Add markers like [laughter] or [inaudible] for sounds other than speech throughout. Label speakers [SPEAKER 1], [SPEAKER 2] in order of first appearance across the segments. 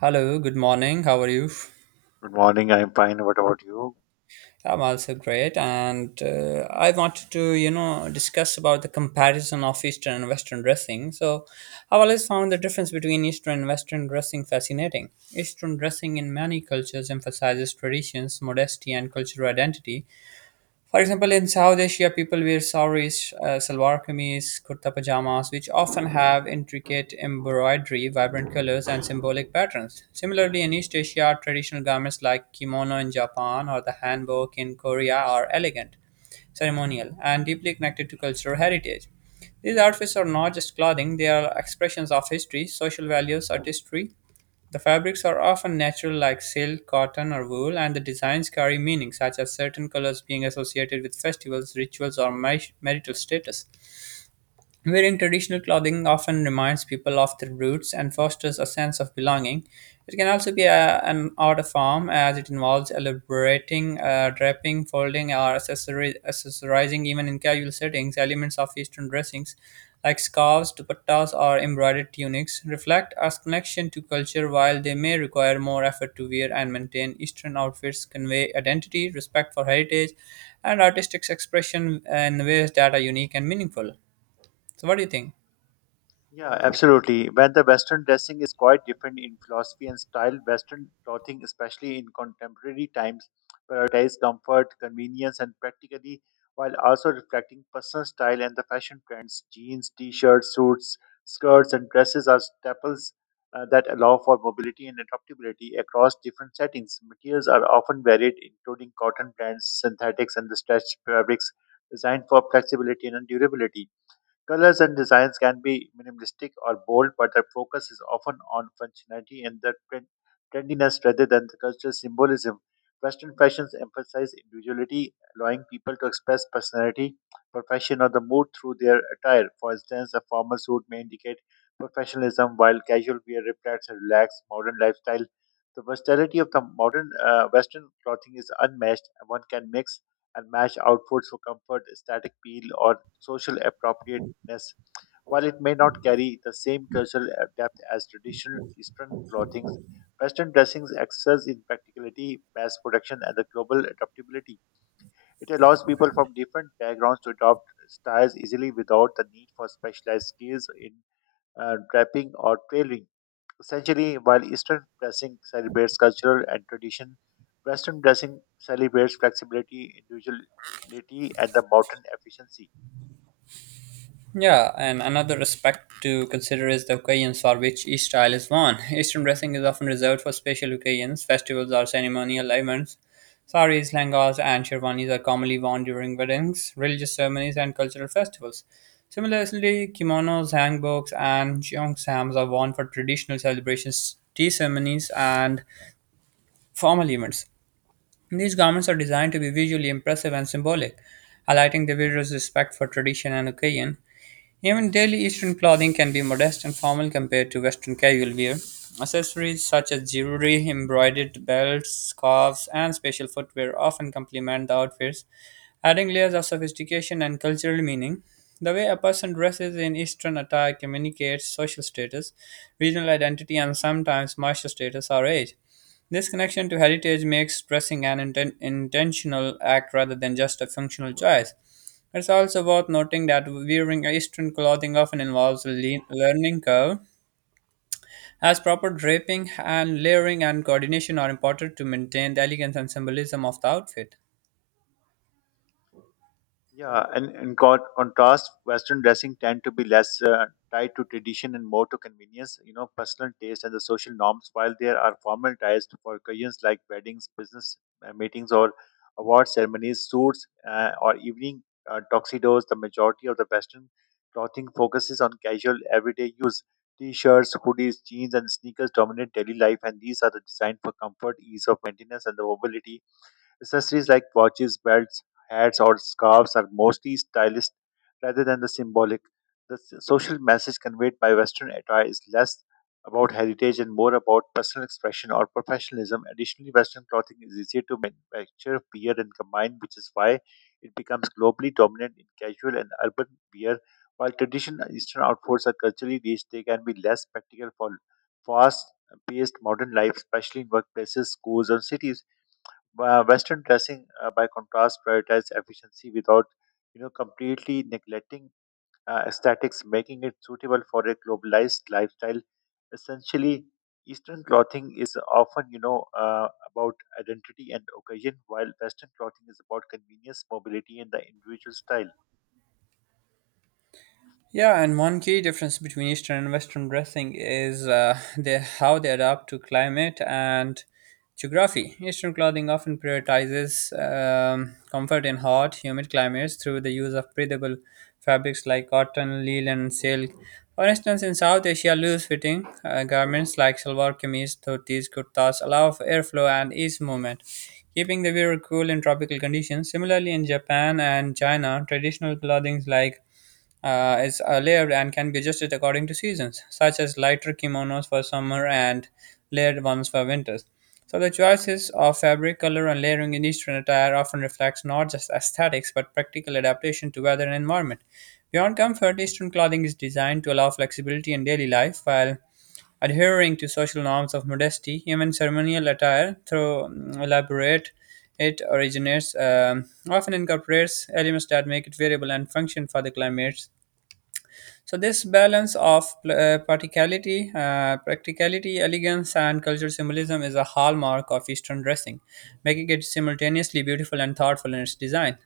[SPEAKER 1] Hello, good morning. How are you?
[SPEAKER 2] Good morning. I'm fine. What about you?
[SPEAKER 1] I'm also great, and I wanted to, discuss about the comparison of Eastern and Western dressing. So, I've always found the difference between Eastern and Western dressing fascinating. Eastern dressing in many cultures emphasizes traditions, modesty, and cultural identity. For example, in South Asia, people wear saris, salwar kameez, kurta pajamas, which often have intricate embroidery, vibrant colors, and symbolic patterns. Similarly, in East Asia, traditional garments like kimono in Japan or the hanbok in Korea are elegant, ceremonial, and deeply connected to cultural heritage. These outfits are not just clothing, they are expressions of history, social values, artistry. The fabrics are often natural like silk, cotton, or wool, and the designs carry meaning, such as certain colors being associated with festivals, rituals, or marital status. Wearing traditional clothing often reminds people of their roots and fosters a sense of belonging. It can also be a, an art form as it involves elaborating, draping, folding, or accessorizing even in casual settings. Elements of Eastern dressings like scarves, dupattas, or embroidered tunics reflect a connection to culture while they may require more effort to wear and maintain. Eastern outfits convey identity, respect for heritage, and artistic expression in ways that are unique and meaningful. So, what do you think?
[SPEAKER 2] Yeah, absolutely. When the Western dressing is quite different in philosophy and style, Western clothing, especially in contemporary times, prioritizes comfort, convenience, and practically, while also reflecting personal style and the fashion trends. Jeans, t-shirts, suits, skirts, and dresses are staples that allow for mobility and adaptability across different settings. Materials are often varied, including cotton blends, synthetics, and the stretch fabrics, designed for flexibility and durability. Colors and designs can be minimalistic or bold, but their focus is often on functionality and the trendiness rather than the cultural symbolism. Western fashions emphasize individuality, allowing people to express personality, profession, or the mood through their attire. For instance, a formal suit may indicate professionalism, while casual wear reflects a relaxed modern lifestyle. The versatility of the modern Western clothing is unmatched. One can mix and match outfits for comfort, aesthetic appeal, or social appropriate uniqueness. While it may not carry the same cultural depth as traditional Eastern clothing, Western dressings excels in practicality, mass production, and the global adaptability. It allows people from different backgrounds to adopt styles easily without the need for specialized skills in draping or tailoring. Essentially, while Eastern dressing celebrates cultural and tradition, Western dressing celebrates flexibility, individuality, and the modern efficiency.
[SPEAKER 1] Yeah, and another aspect to consider is the occasions for which each style is worn. [laughs] Eastern dressing is often reserved for special occasions, festivals, or ceremonial events. Saris, langas, and sherwanis are commonly worn during weddings, religious ceremonies, and cultural festivals. Similarly, kimonos, hanbooks, and cheongsams are worn for traditional celebrations, tea ceremonies, and formal events. These garments are designed to be visually impressive and symbolic, highlighting the wearer's respect for tradition and occasion. Even daily Eastern clothing can be modest and formal compared to Western casual wear. Accessories such as jewelry, embroidered belts, scarves, and special footwear often complement the outfits, adding layers of sophistication and cultural meaning. The way a person dresses in Eastern attire communicates social status, regional identity, and sometimes martial status or age. This connection to heritage makes dressing an intentional act rather than just a functional choice. It's also worth noting that wearing Eastern clothing often involves a learning curve, as proper draping and layering and coordination are important to maintain the elegance and symbolism of the outfit.
[SPEAKER 2] Yeah, and in contrast, Western dressing tend to be less tied to tradition and more to convenience, you know, personal taste and the social norms, while there are formal ties for occasions like weddings, business meetings, or award ceremonies, suits, or evening tuxedos. The majority of the Western clothing focuses on casual, everyday use. T-shirts, hoodies, jeans, and sneakers dominate daily life, and these are the designed for comfort, ease of maintenance, and the mobility. Accessories like watches, belts, hats, or scarves are mostly stylist rather than the symbolic. The social message conveyed by Western attire is less about heritage and more about personal expression or professionalism. Additionally, Western clothing is easier to manufacture, wear, and combine, which is why it becomes globally dominant in casual and urban wear. While traditional Eastern outfits are culturally rich, they can be less practical for fast paced modern life, especially in workplaces, schools, and cities. Western dressing, by contrast, prioritizes efficiency without, you know, completely neglecting aesthetics, making it suitable for a globalized lifestyle. Essentially, Eastern clothing is often, you know, about identity and occasion, while Western clothing is about convenience, mobility, and the individual style.
[SPEAKER 1] Yeah, and one key difference between Eastern and Western dressing is the, how they adapt to climate and geography. Eastern clothing often prioritizes comfort in hot, humid climates through the use of breathable fabrics like cotton, linen, and silk. For instance, in South Asia, loose-fitting garments like salwar kameez, dhotis, kurtas allow for airflow and ease movement, keeping the wearer cool in tropical conditions. Similarly, in Japan and China, traditional clothing like is layered and can be adjusted according to seasons, such as lighter kimonos for summer and layered ones for winters. So the choices of fabric, color, and layering in Eastern attire often reflects not just aesthetics but practical adaptation to weather and environment. Beyond comfort, Eastern clothing is designed to allow flexibility in daily life while adhering to social norms of modesty. Even ceremonial attire, through elaborate it originates, often incorporates elements that make it variable and function for the climates. So this balance of practicality, elegance, and cultural symbolism is a hallmark of Eastern dressing, making it simultaneously beautiful and thoughtful in its design.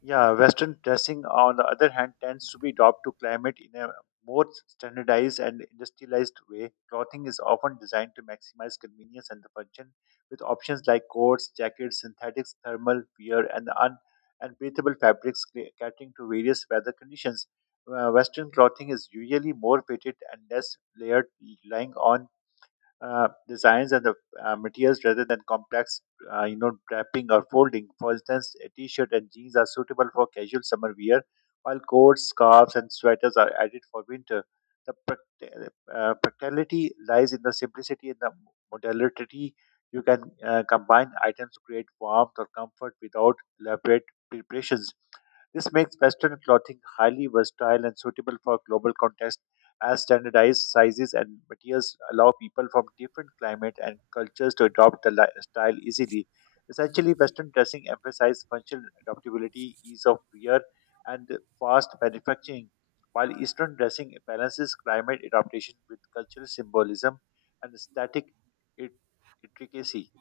[SPEAKER 2] Yeah, Western dressing, on the other hand, tends to be adapted to climate in a more standardized and industrialized way. Clothing is often designed to maximize convenience and the function, with options like coats, jackets, synthetics, thermal wear, and breathable fabrics catering to various weather conditions. Western clothing is usually more fitted and less layered, relying on designs and the materials rather than complex, you know, draping or folding. For instance, a t-shirt and jeans are suitable for casual summer wear, while coats, scarves, and sweaters are added for winter. The practicality lies in the simplicity and the modularity. You can combine items to create warmth or comfort without elaborate preparations. This makes Western clothing highly versatile and suitable for global contexts as standardized sizes and materials allow people from different climate and cultures to adopt the lifestyle easily. Essentially, Western dressing emphasizes functional adaptability, ease of wear, and fast manufacturing, while Eastern dressing balances climate adaptation with cultural symbolism and aesthetic it- intricacy.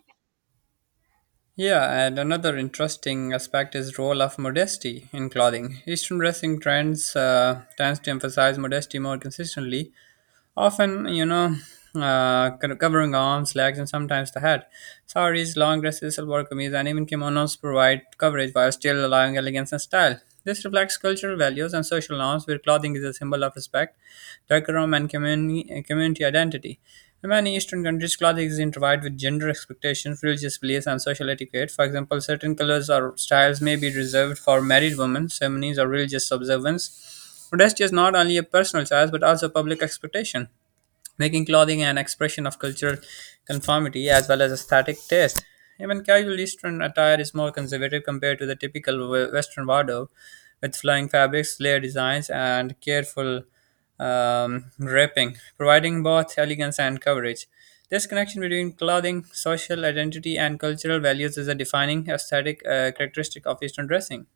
[SPEAKER 1] Yeah, and another interesting aspect is role of modesty in clothing. Eastern dressing trends tends to emphasize modesty more consistently, often covering arms legs and sometimes the head, saris long dresses silver kameez and even kimonos provide coverage while still allowing elegance and style. This reflects cultural values and social norms where clothing is a symbol of respect, decorum, and community identity. In many Eastern countries, clothing is intertwined with gender expectations, religious beliefs, and social etiquette. For example, certain colors or styles may be reserved for married women, ceremonies, or religious observance. Modesty is not only a personal choice but also a public expectation, making clothing an expression of cultural conformity as well as aesthetic taste. Even casual Eastern attire is more conservative compared to the typical Western wardrobe, with flowing fabrics, layered designs, and careful wrapping, providing both elegance and coverage. This connection between clothing, social identity, and cultural values is a defining aesthetic characteristic of Eastern dressing.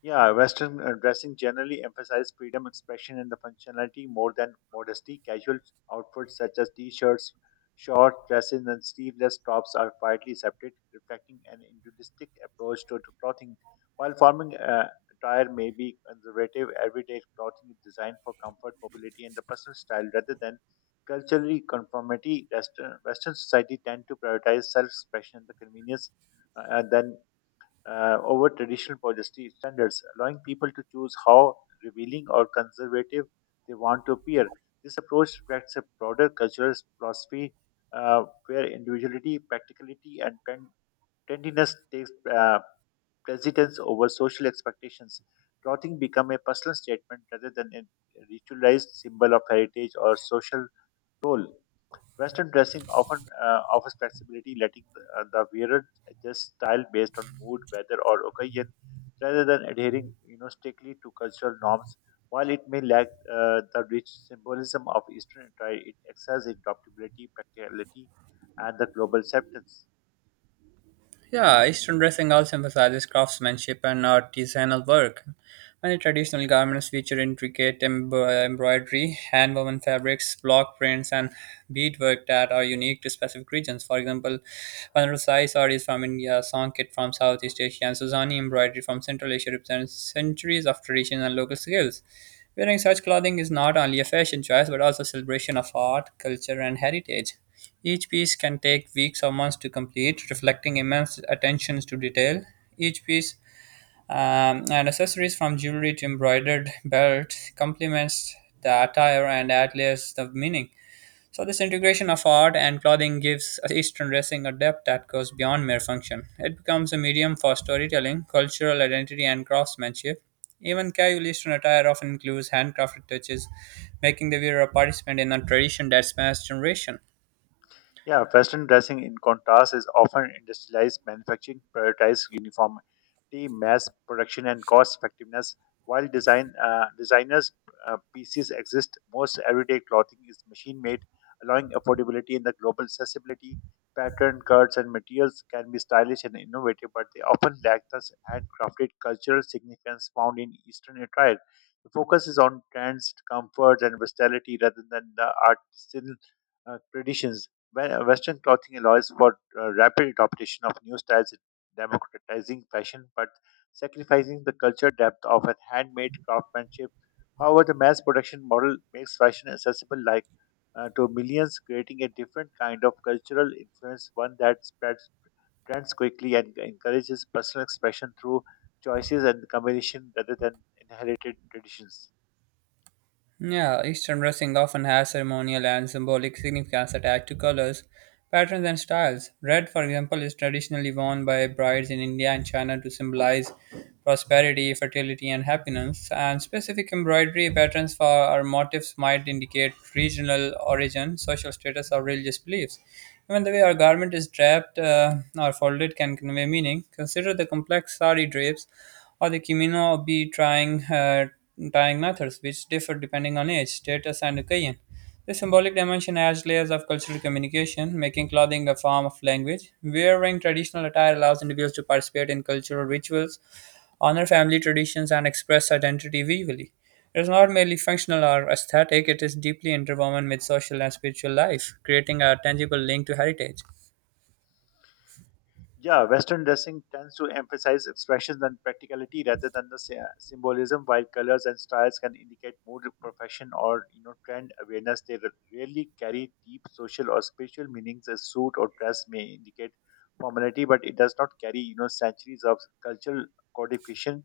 [SPEAKER 2] Yeah, Western dressing generally emphasizes freedom, expression, and the functionality more than modesty. Casual outfits such as t-shirts, short dresses, and sleeveless tops are widely accepted, reflecting an individualistic approach to clothing. While forming attire may be conservative, everyday clothing is designed for comfort, mobility, and the personal style rather than culturally conformity. Western society tend to prioritize self-expression and the convenience than over traditional modesty standards, allowing people to choose how revealing or conservative they want to appear. This approach reflects a broader cultural philosophy where individuality, practicality, and trendiness takes precedence over social expectations. Clothing become a personal statement rather than a ritualized symbol of heritage or social role. Western dressing often offers flexibility, letting the wearer adjust style based on mood, weather, or occasion, rather than adhering, you know, strictly to cultural norms. While it may lack the rich symbolism of Eastern attire, it excels in adaptability, practicality, and the global acceptance.
[SPEAKER 1] Yeah, Eastern dressing also emphasizes craftsmanship and artisanal work. Many traditional garments feature intricate embroidery, hand-woven fabrics, block prints, and beadwork that are unique to specific regions. For example, Vanarasi sari is from India, Songkit from Southeast Asia, and Suzani embroidery from Central Asia represents centuries of tradition and local skills. Wearing such clothing is not only a fashion choice but also a celebration of art, culture, and heritage. Each piece can take weeks or months to complete, reflecting immense attention to detail. Each piece and accessories from jewelry to embroidered belt complements the attire and adds layers of meaning. So, this integration of art and clothing gives Eastern dressing a depth that goes beyond mere function. It becomes a medium for storytelling, cultural identity, and craftsmanship. Even casual Eastern attire often includes handcrafted touches, making the wearer a participant in a tradition that spans generations.
[SPEAKER 2] Yeah, Western dressing in contrast is often industrialized manufacturing, prioritizes uniformity, mass production, and cost effectiveness. While designers' pieces exist, most everyday clothing is machine-made, allowing affordability in the global accessibility. Pattern, cuts, and materials can be stylish and innovative, but they often lack the handcrafted cultural significance found in Eastern attire. The focus is on trends, comfort, and versatility rather than the artisanal traditions. Western clothing allows for rapid adoption of new styles, democratizing fashion, but sacrificing the cultural depth of a handmade craftsmanship. However, the mass production model makes fashion accessible like to millions, creating a different kind of cultural influence, one that spreads trends quickly and encourages personal expression through choices and combination rather than inherited traditions.
[SPEAKER 1] Yeah, Eastern dressing often has ceremonial and symbolic significance attached to colors, patterns, and styles. Red, for example, is traditionally worn by brides in India and China to symbolize prosperity, fertility, and happiness. And specific embroidery patterns for our motifs might indicate regional origin, social status, or religious beliefs. Even the way our garment is draped or folded can convey meaning. Consider the complex sari drapes or the Kimino be trying tying methods, which differ depending on age, status, and occasion. The symbolic dimension adds layers of cultural communication, making clothing a form of language. Wearing traditional attire allows individuals to participate in cultural rituals, honor family traditions, and express identity visually. It is not merely functional or aesthetic, it is deeply interwoven with social and spiritual life, creating a tangible link to heritage.
[SPEAKER 2] Yeah, Western dressing tends to emphasize expressions and practicality rather than the symbolism, while colors and styles can indicate mood, profession, or you know trend awareness. They rarely carry deep social or spiritual meanings. A suit or dress may indicate formality, but it does not carry you know centuries of cultural codification.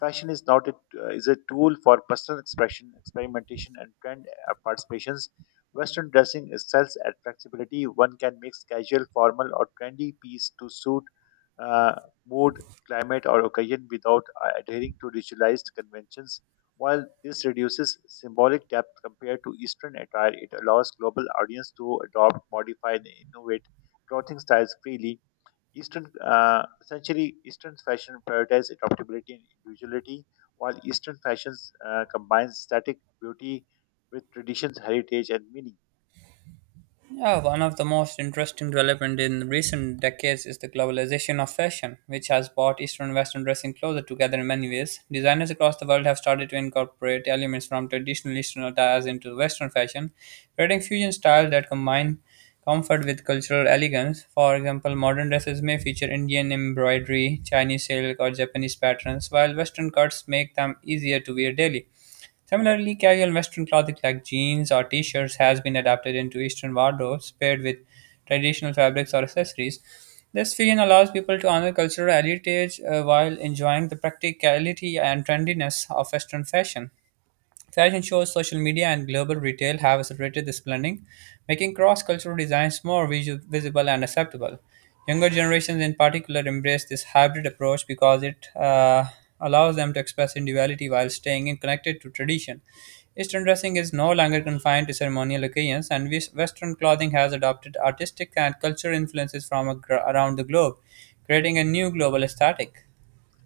[SPEAKER 2] Fashion is not a, is a tool for personal expression, experimentation, and trend participations. Western dressing excels at flexibility. One can mix casual, formal, or trendy piece to suit uh, mood, climate, or occasion without adhering to ritualized conventions. While this reduces symbolic depth compared to Eastern attire, it allows global audience to adopt, modify, and innovate clothing styles freely. Eastern essentially Eastern fashion prioritizes adaptability and individuality, while Eastern fashions combines static beauty with traditions, heritage, and meaning.
[SPEAKER 1] Yeah, one of the most interesting development in recent decades is the globalization of fashion, which has brought Eastern and Western dressing closer together in many ways. Designers across the world have started to incorporate elements from traditional Eastern attires into Western fashion, creating fusion styles that combine comfort with cultural elegance. For example, modern dresses may feature Indian embroidery, Chinese silk, or Japanese patterns, while Western cuts make them easier to wear daily. Similarly, casual Western clothing like jeans or t-shirts has been adapted into Eastern wardrobes paired with traditional fabrics or accessories. This fusion allows people to honor cultural heritage while enjoying the practicality and trendiness of Western fashion. Fashion shows, social media, and global retail have accelerated this blending, making cross cultural designs more visible and acceptable. Younger generations, in particular, embrace this hybrid approach because it allows them to express individuality while staying connected to tradition. Eastern dressing is no longer confined to ceremonial occasions, and Western clothing has adopted artistic and cultural influences from around the globe, creating a new global aesthetic.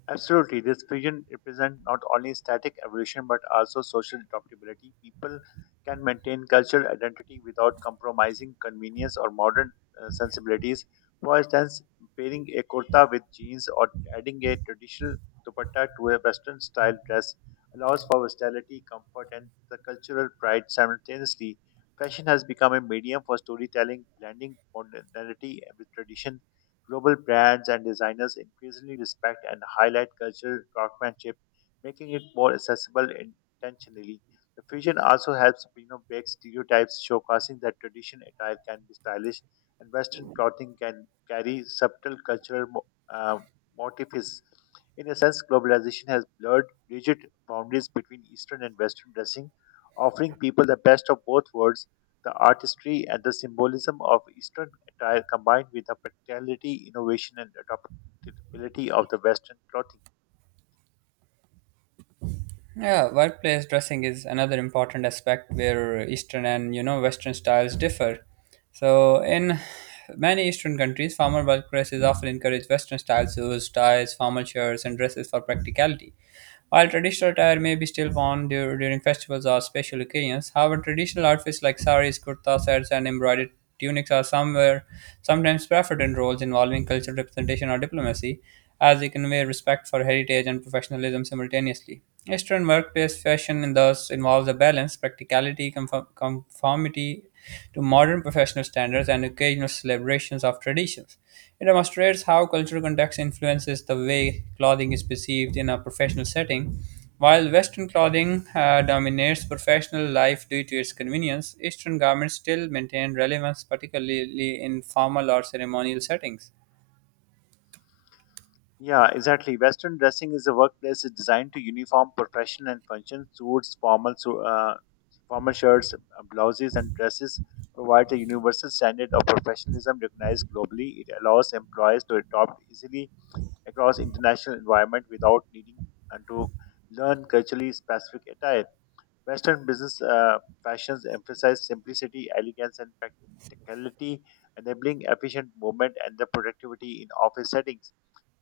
[SPEAKER 2] Absolutely, this vision represents not only static evolution but also social adaptability. People can maintain cultural identity without compromising convenience or modern sensibilities. For instance, pairing a kurta with jeans or adding a traditional dupatta to a Western style dress allows for versatility, comfort, and the cultural pride simultaneously. Fashion has become a medium for storytelling, blending modernity with tradition. Global brands and designers increasingly respect and highlight cultural craftsmanship, making it more accessible intentionally. The fusion also helps you know, break stereotypes, showcasing that traditional attire can be stylish and Western clothing can carry subtle cultural uh, motifs. In a sense, globalization has blurred rigid boundaries between Eastern and Western dressing, offering people the best of both worlds. The artistry and the symbolism of Eastern attire combined with the practicality, innovation, and adaptability of the Western clothing.
[SPEAKER 1] Yeah, workplace dressing is another important aspect where Eastern and you know Western styles differ. So in many Eastern countries, formal workplaces often encourage Western style suits, ties, formal shirts, and dresses for practicality. While traditional attire may be still worn during festivals or special occasions, however, traditional outfits like saris, kurtas, sets, and embroidered tunics are somewhere sometimes preferred in roles involving cultural representation or diplomacy, as they convey respect for heritage and professionalism simultaneously. Eastern workplace fashion thus involves a balance, practicality, conformity to modern professional standards, and occasional celebrations of traditions. It demonstrates how cultural context influences the way clothing is perceived in a professional setting while Western clothing dominates professional life due to its convenience, Eastern garments still maintain relevance, particularly in formal or ceremonial settings.
[SPEAKER 2] Yeah, exactly. Western dressing is a workplace is designed to uniform profession and function. Suits, formal shirts, blouses, and dresses provide a universal standard of professionalism recognized globally. It allows employees to adopt easily across international environment without needing to learn culturally specific attire. Western business fashions emphasize simplicity, elegance, and practicality, enabling efficient movement and the productivity in office settings.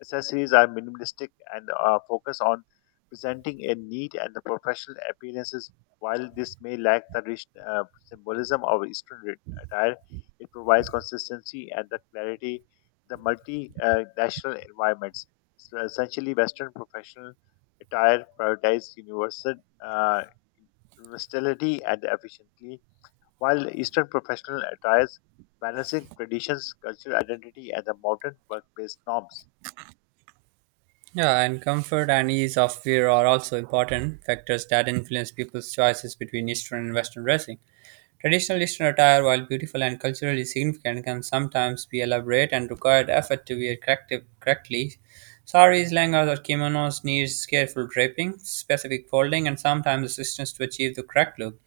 [SPEAKER 2] Accessories are minimalistic and focus on presenting a neat and the professional appearances. While this may lack the rich symbolism of Eastern attire, it provides consistency and the clarity the multinational environments. So essentially, Western professional attire prioritizes universal. Uh, Versatility and efficiently, while Eastern professional attires balancing traditions, cultural identity, and the modern workplace norms.
[SPEAKER 1] Yeah, and comfort and ease of wear are also important factors that influence people's choices between Eastern and Western dressing. Traditional Eastern attire, while beautiful and culturally significant, can sometimes be elaborate and require effort to wear correctly. Saris, langas, or kimonos needs careful draping, specific folding, and sometimes assistance to achieve the correct look.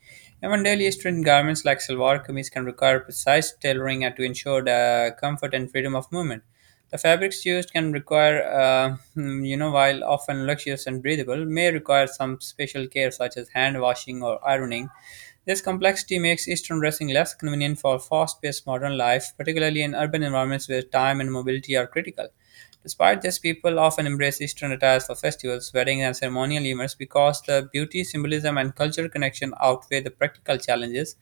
[SPEAKER 1] Even daily Eastern garments like salwar kameez can require precise tailoring and to ensure the comfort and freedom of movement. The fabrics used can require, while often luxurious and breathable, may require some special care such as hand washing or ironing. This complexity makes Eastern dressing less convenient for fast paced modern life, particularly in urban environments where time and mobility are critical. Despite this, people often embrace Eastern attires for festivals, weddings, and ceremonial events because the beauty, symbolism, and cultural connection outweigh the practical challenges.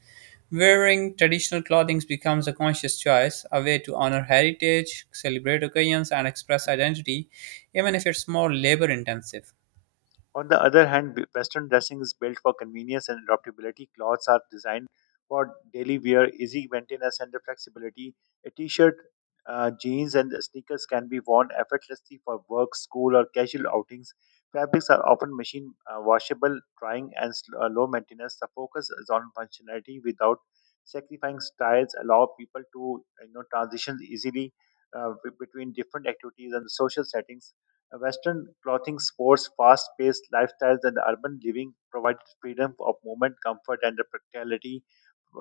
[SPEAKER 1] Wearing traditional clothing becomes a conscious choice, a way to honor heritage, celebrate occasions, and express identity, even if it's more labor intensive.
[SPEAKER 2] On the other hand, Western dressing is built for convenience and adaptability. Clothes are designed for daily wear, easy maintenance, and the flexibility. A t shirt, jeans, and sneakers can be worn effortlessly for work, school, or casual outings. Fabrics are often machine washable, drying, and low maintenance. The focus is on functionality without sacrificing styles, allow people to you know transition easily between different activities and social settings. Western clothing sports fast paced lifestyles and urban living provided freedom of movement, comfort, and the practicality.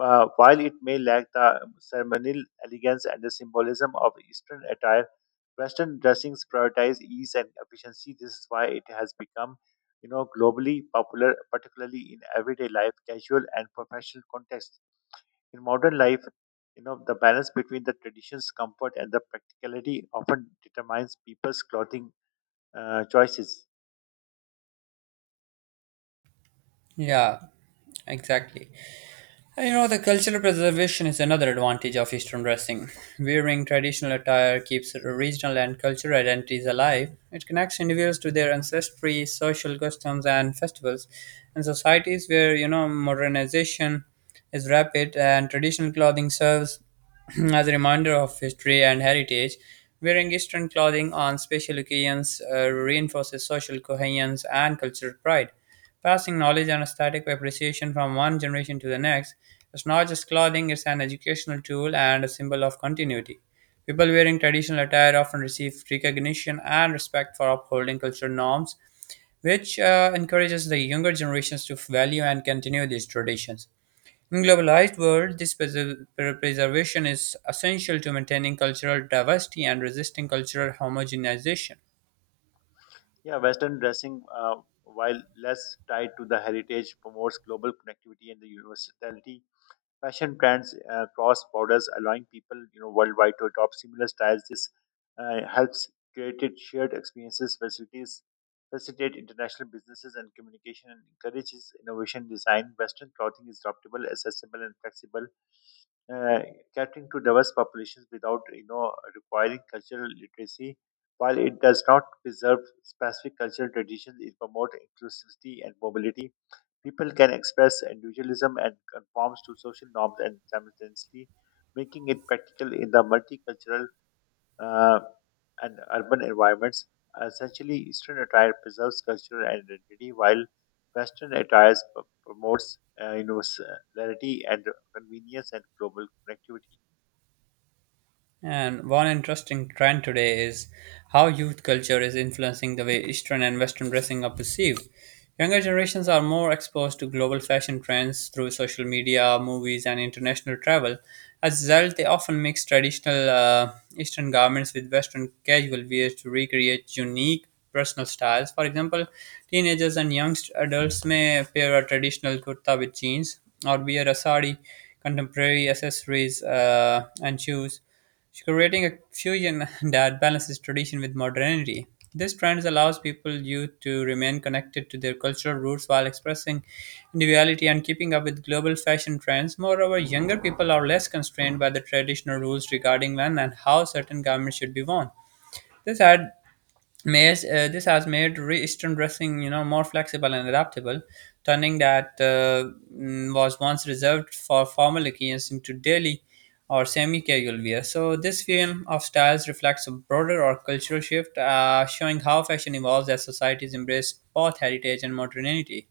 [SPEAKER 2] While it may lack the ceremonial elegance and the symbolism of Eastern attire, Western dressings prioritize ease and efficiency. This is why it has become you know, globally popular, particularly in everyday life, casual, and professional contexts. In modern life, you know, the balance between the traditions, comfort, and the practicality often determines people's clothing choices.
[SPEAKER 1] Yeah, exactly. You know, the cultural preservation is another advantage of Eastern dressing. Wearing traditional attire keeps regional and cultural identities alive. It connects individuals to their ancestry, social customs, and festivals. In societies where, you know, modernization is rapid and traditional clothing serves [clears throat] as a reminder of history and heritage, wearing Eastern clothing on special occasions reinforces social cohesion and cultural pride. Passing knowledge and aesthetic appreciation from one generation to the next is not just clothing, it's an educational tool and a symbol of continuity. People wearing traditional attire often receive recognition and respect for upholding cultural norms, which encourages the younger generations to value and continue these traditions. In globalized world, this preservation is essential to maintaining cultural diversity and resisting cultural homogenization.
[SPEAKER 2] Yeah, Western dressing, while less tied to the heritage, promotes global connectivity and the universality. Fashion trends cross borders, allowing people you know worldwide to adopt similar styles. This helps create shared experiences, facilitate international businesses and communication, and encourages innovation design. Western clothing is adaptable, accessible, and flexible, uh, catering to diverse populations without requiring cultural literacy. While it does not preserve specific cultural traditions, it promotes inclusivity and mobility. People can express individualism and conforms to social norms and simultaneously making it practical in the multicultural uh, and urban environments. Essentially, Eastern attire preserves cultural identity while Western attire promotes universality and convenience and global connectivity.
[SPEAKER 1] And one interesting trend today is how youth culture is influencing the way Eastern and Western dressing are perceived. Younger generations are more exposed to global fashion trends through social media, movies, and international travel. As a result, they often mix traditional Eastern garments with Western casual wear to recreate unique personal styles. For example, teenagers and young adults may pair a traditional kurta with jeans or wear a sari, contemporary accessories, and shoes. She's creating a fusion [laughs] that balances tradition with modernity. This trend allows people youth to remain connected to their cultural roots while expressing individuality and keeping up with global fashion trends. Moreover, younger people are less constrained by the traditional rules regarding when and how certain garments should be worn. This ad- this has made Eastern dressing, you know, more flexible and adaptable, turning that was once reserved for formal occasions into daily or semi-casual wear. So this film of styles reflects a broader or cultural shift, showing how fashion evolves as societies embrace both heritage and modernity.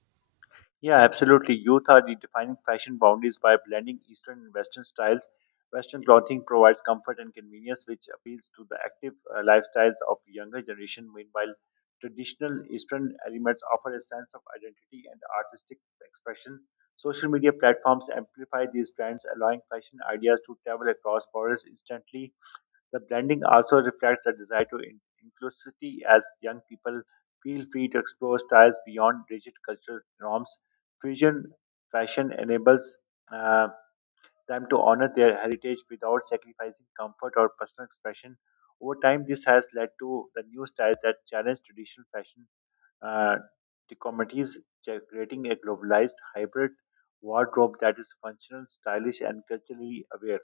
[SPEAKER 2] Yeah, absolutely. Youth are redefining fashion boundaries by blending Eastern and Western styles. Western clothing provides comfort and convenience, which appeals to the active lifestyles of younger generation. Meanwhile, traditional Eastern elements offer a sense of identity and artistic expression. Social media platforms amplify these trends, allowing fashion ideas to travel across borders instantly. The blending also reflects a desire to inclusivity as young people feel free to explore styles beyond rigid cultural norms. Fusion fashion enables uh, them to honor their heritage without sacrificing comfort or personal expression. Over time, this has led to the new styles that challenge traditional fashion uh, dichotomies, creating a globalized hybrid wardrobe that is functional, stylish, and culturally aware.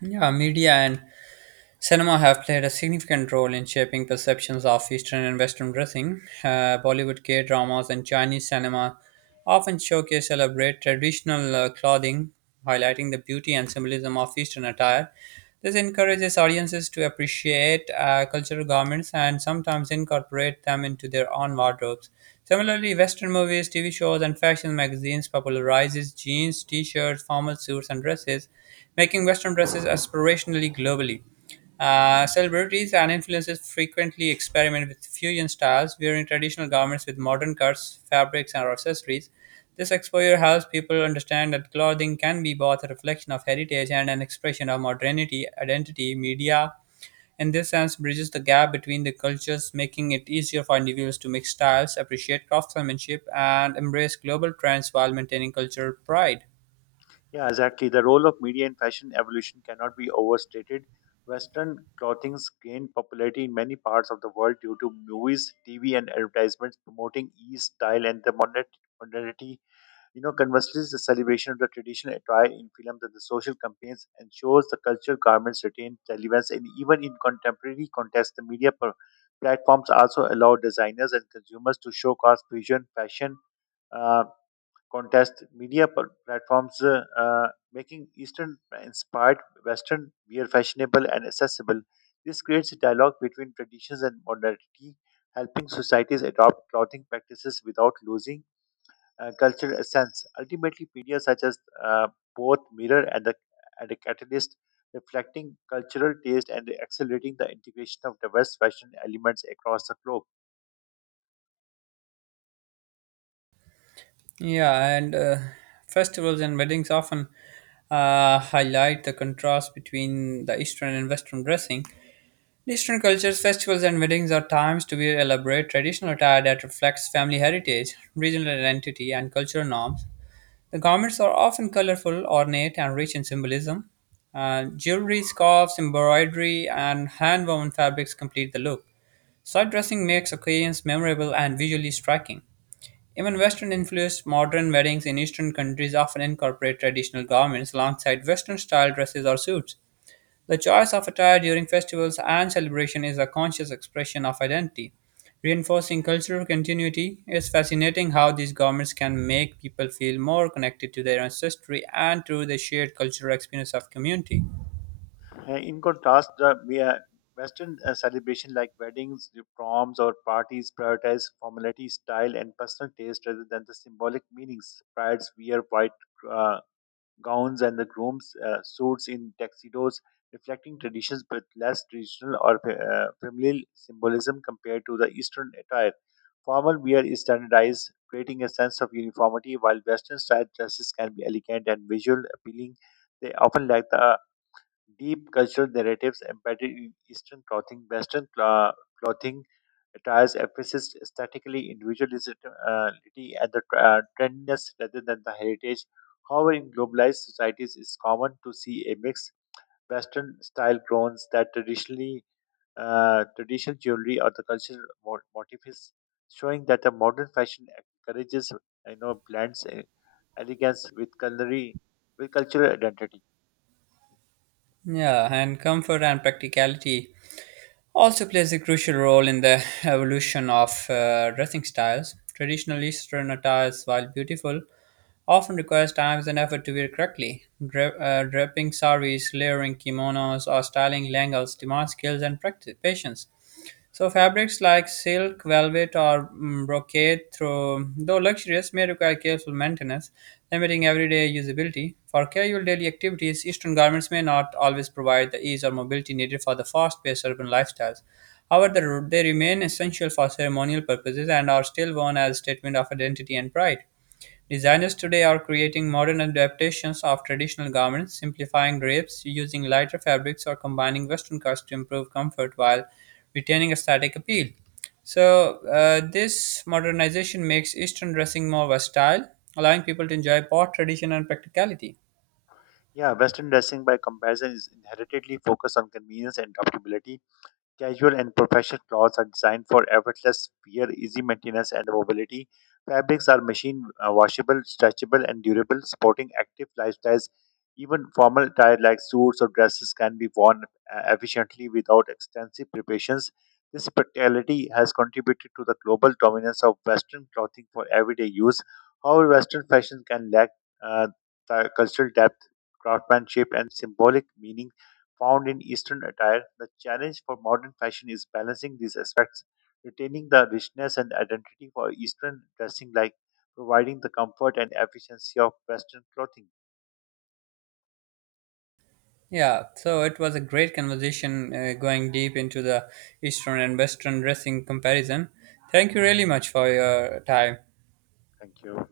[SPEAKER 1] Yeah, media and cinema have played a significant role in shaping perceptions of Eastern and Western dressing. Bollywood K dramas and Chinese cinema often showcase elaborate traditional clothing, highlighting the beauty and symbolism of Eastern attire. This encourages audiences to appreciate cultural garments and sometimes incorporate them into their own wardrobes. Similarly, Western movies, TV shows, and fashion magazines popularizes jeans, t-shirts, formal suits, and dresses, making Western dresses aspirationally globally. Celebrities and influencers frequently experiment with fusion styles, wearing traditional garments with modern cuts, fabrics, and accessories. This exposure helps people understand that clothing can be both a reflection of heritage and an expression of modernity, identity, media. In this sense, bridges the gap between the cultures, making it easier for individuals to mix styles, appreciate craftsmanship, and embrace global trends while maintaining cultural pride.
[SPEAKER 2] Yeah, exactly. The role of media in fashion evolution cannot be overstated. Western clothing's gained popularity in many parts of the world due to movies, TV, and advertisements promoting ease, style, and the modernity. You know, conversely, the celebration of the tradition attire in films and the social campaigns ensures the cultural garments retain relevance. And even in contemporary context, the platforms also allow designers and consumers to showcase fusion fashion uh, contest making Eastern inspired Western wear fashionable and accessible. This creates a dialogue between traditions and modernity, helping societies adopt clothing practices without losing cultural essence. Ultimately, media such as uh, both mirror and the and a catalyst reflecting cultural taste and accelerating the integration of diverse fashion elements across the globe.
[SPEAKER 1] Yeah, and festivals and weddings often highlight the contrast between the Eastern and Western dressing. In Eastern cultures, festivals and weddings are times to wear elaborate traditional attire that reflects family heritage, regional identity, and cultural norms. The garments are often colorful, ornate, and rich in symbolism. Jewelry, scarves, embroidery, and hand woven fabrics complete the look. Side dressing makes occasions memorable and visually striking. Even Western influenced modern weddings in Eastern countries often incorporate traditional garments alongside Western style dresses or suits. The choice of attire during festivals and celebration is a conscious expression of identity. Reinforcing cultural continuity. It's fascinating how these garments can make people feel more connected to their ancestry and to the shared cultural experience of community.
[SPEAKER 2] In contrast, the Western celebration like weddings, the proms, or parties prioritize formality, style, and personal taste rather than the symbolic meanings. Brides wear white uh, gowns and the grooms suits in tuxedos, reflecting traditions but less traditional or familial symbolism compared to the Eastern attire. Formal wear is standardized, creating a sense of uniformity, while Western style dresses can be elegant and visual appealing. They often lack the deep cultural narratives embedded in Eastern clothing, Western clothing attires emphasis aesthetically individuality and the trendiness rather than the heritage. However, in globalized societies, it's common to see a mixed Western style clones that traditionally traditional jewelry or the motifs, showing that the modern fashion encourages blends elegance with culinary with cultural identity.
[SPEAKER 1] Yeah, and comfort and practicality also plays a crucial role in the evolution of dressing styles. Traditional Eastern attires, while beautiful, often requires time and effort to wear correctly. Draping saris, layering kimonos, or styling langals demand skills and practice, patience. So fabrics like silk, velvet, or brocade, through, though luxurious, may require careful maintenance, limiting everyday usability. For casual daily activities, Eastern garments may not always provide the ease or mobility needed for the fast-paced urban lifestyles. However, they remain essential for ceremonial purposes and are still worn as a statement of identity and pride. Designers today are creating modern adaptations of traditional garments, simplifying drapes, using lighter fabrics, or combining Western cuts to improve comfort while retaining aesthetic appeal. So, this modernization makes Eastern dressing more versatile, allowing people to enjoy both tradition and practicality.
[SPEAKER 2] Yeah, Western dressing by comparison is inheritedly focused on convenience and adaptability. Casual and professional clothes are designed for effortless wear, easy maintenance, and mobility. Fabrics are machine washable, stretchable, and durable, supporting active lifestyles. Even formal attire like suits or dresses can be worn efficiently without extensive preparations. This practicality has contributed to the global dominance of Western clothing for everyday use. However, Western fashion can lack uh, the cultural depth, craftsmanship, and symbolic meaning found in Eastern attire, the challenge for modern fashion is balancing these aspects, retaining the richness and identity for Eastern dressing, like providing the comfort and efficiency of Western clothing.
[SPEAKER 1] Yeah, so it was a great conversation going deep into the Eastern and Western dressing comparison. Thank you really much for your time.
[SPEAKER 2] Thank you.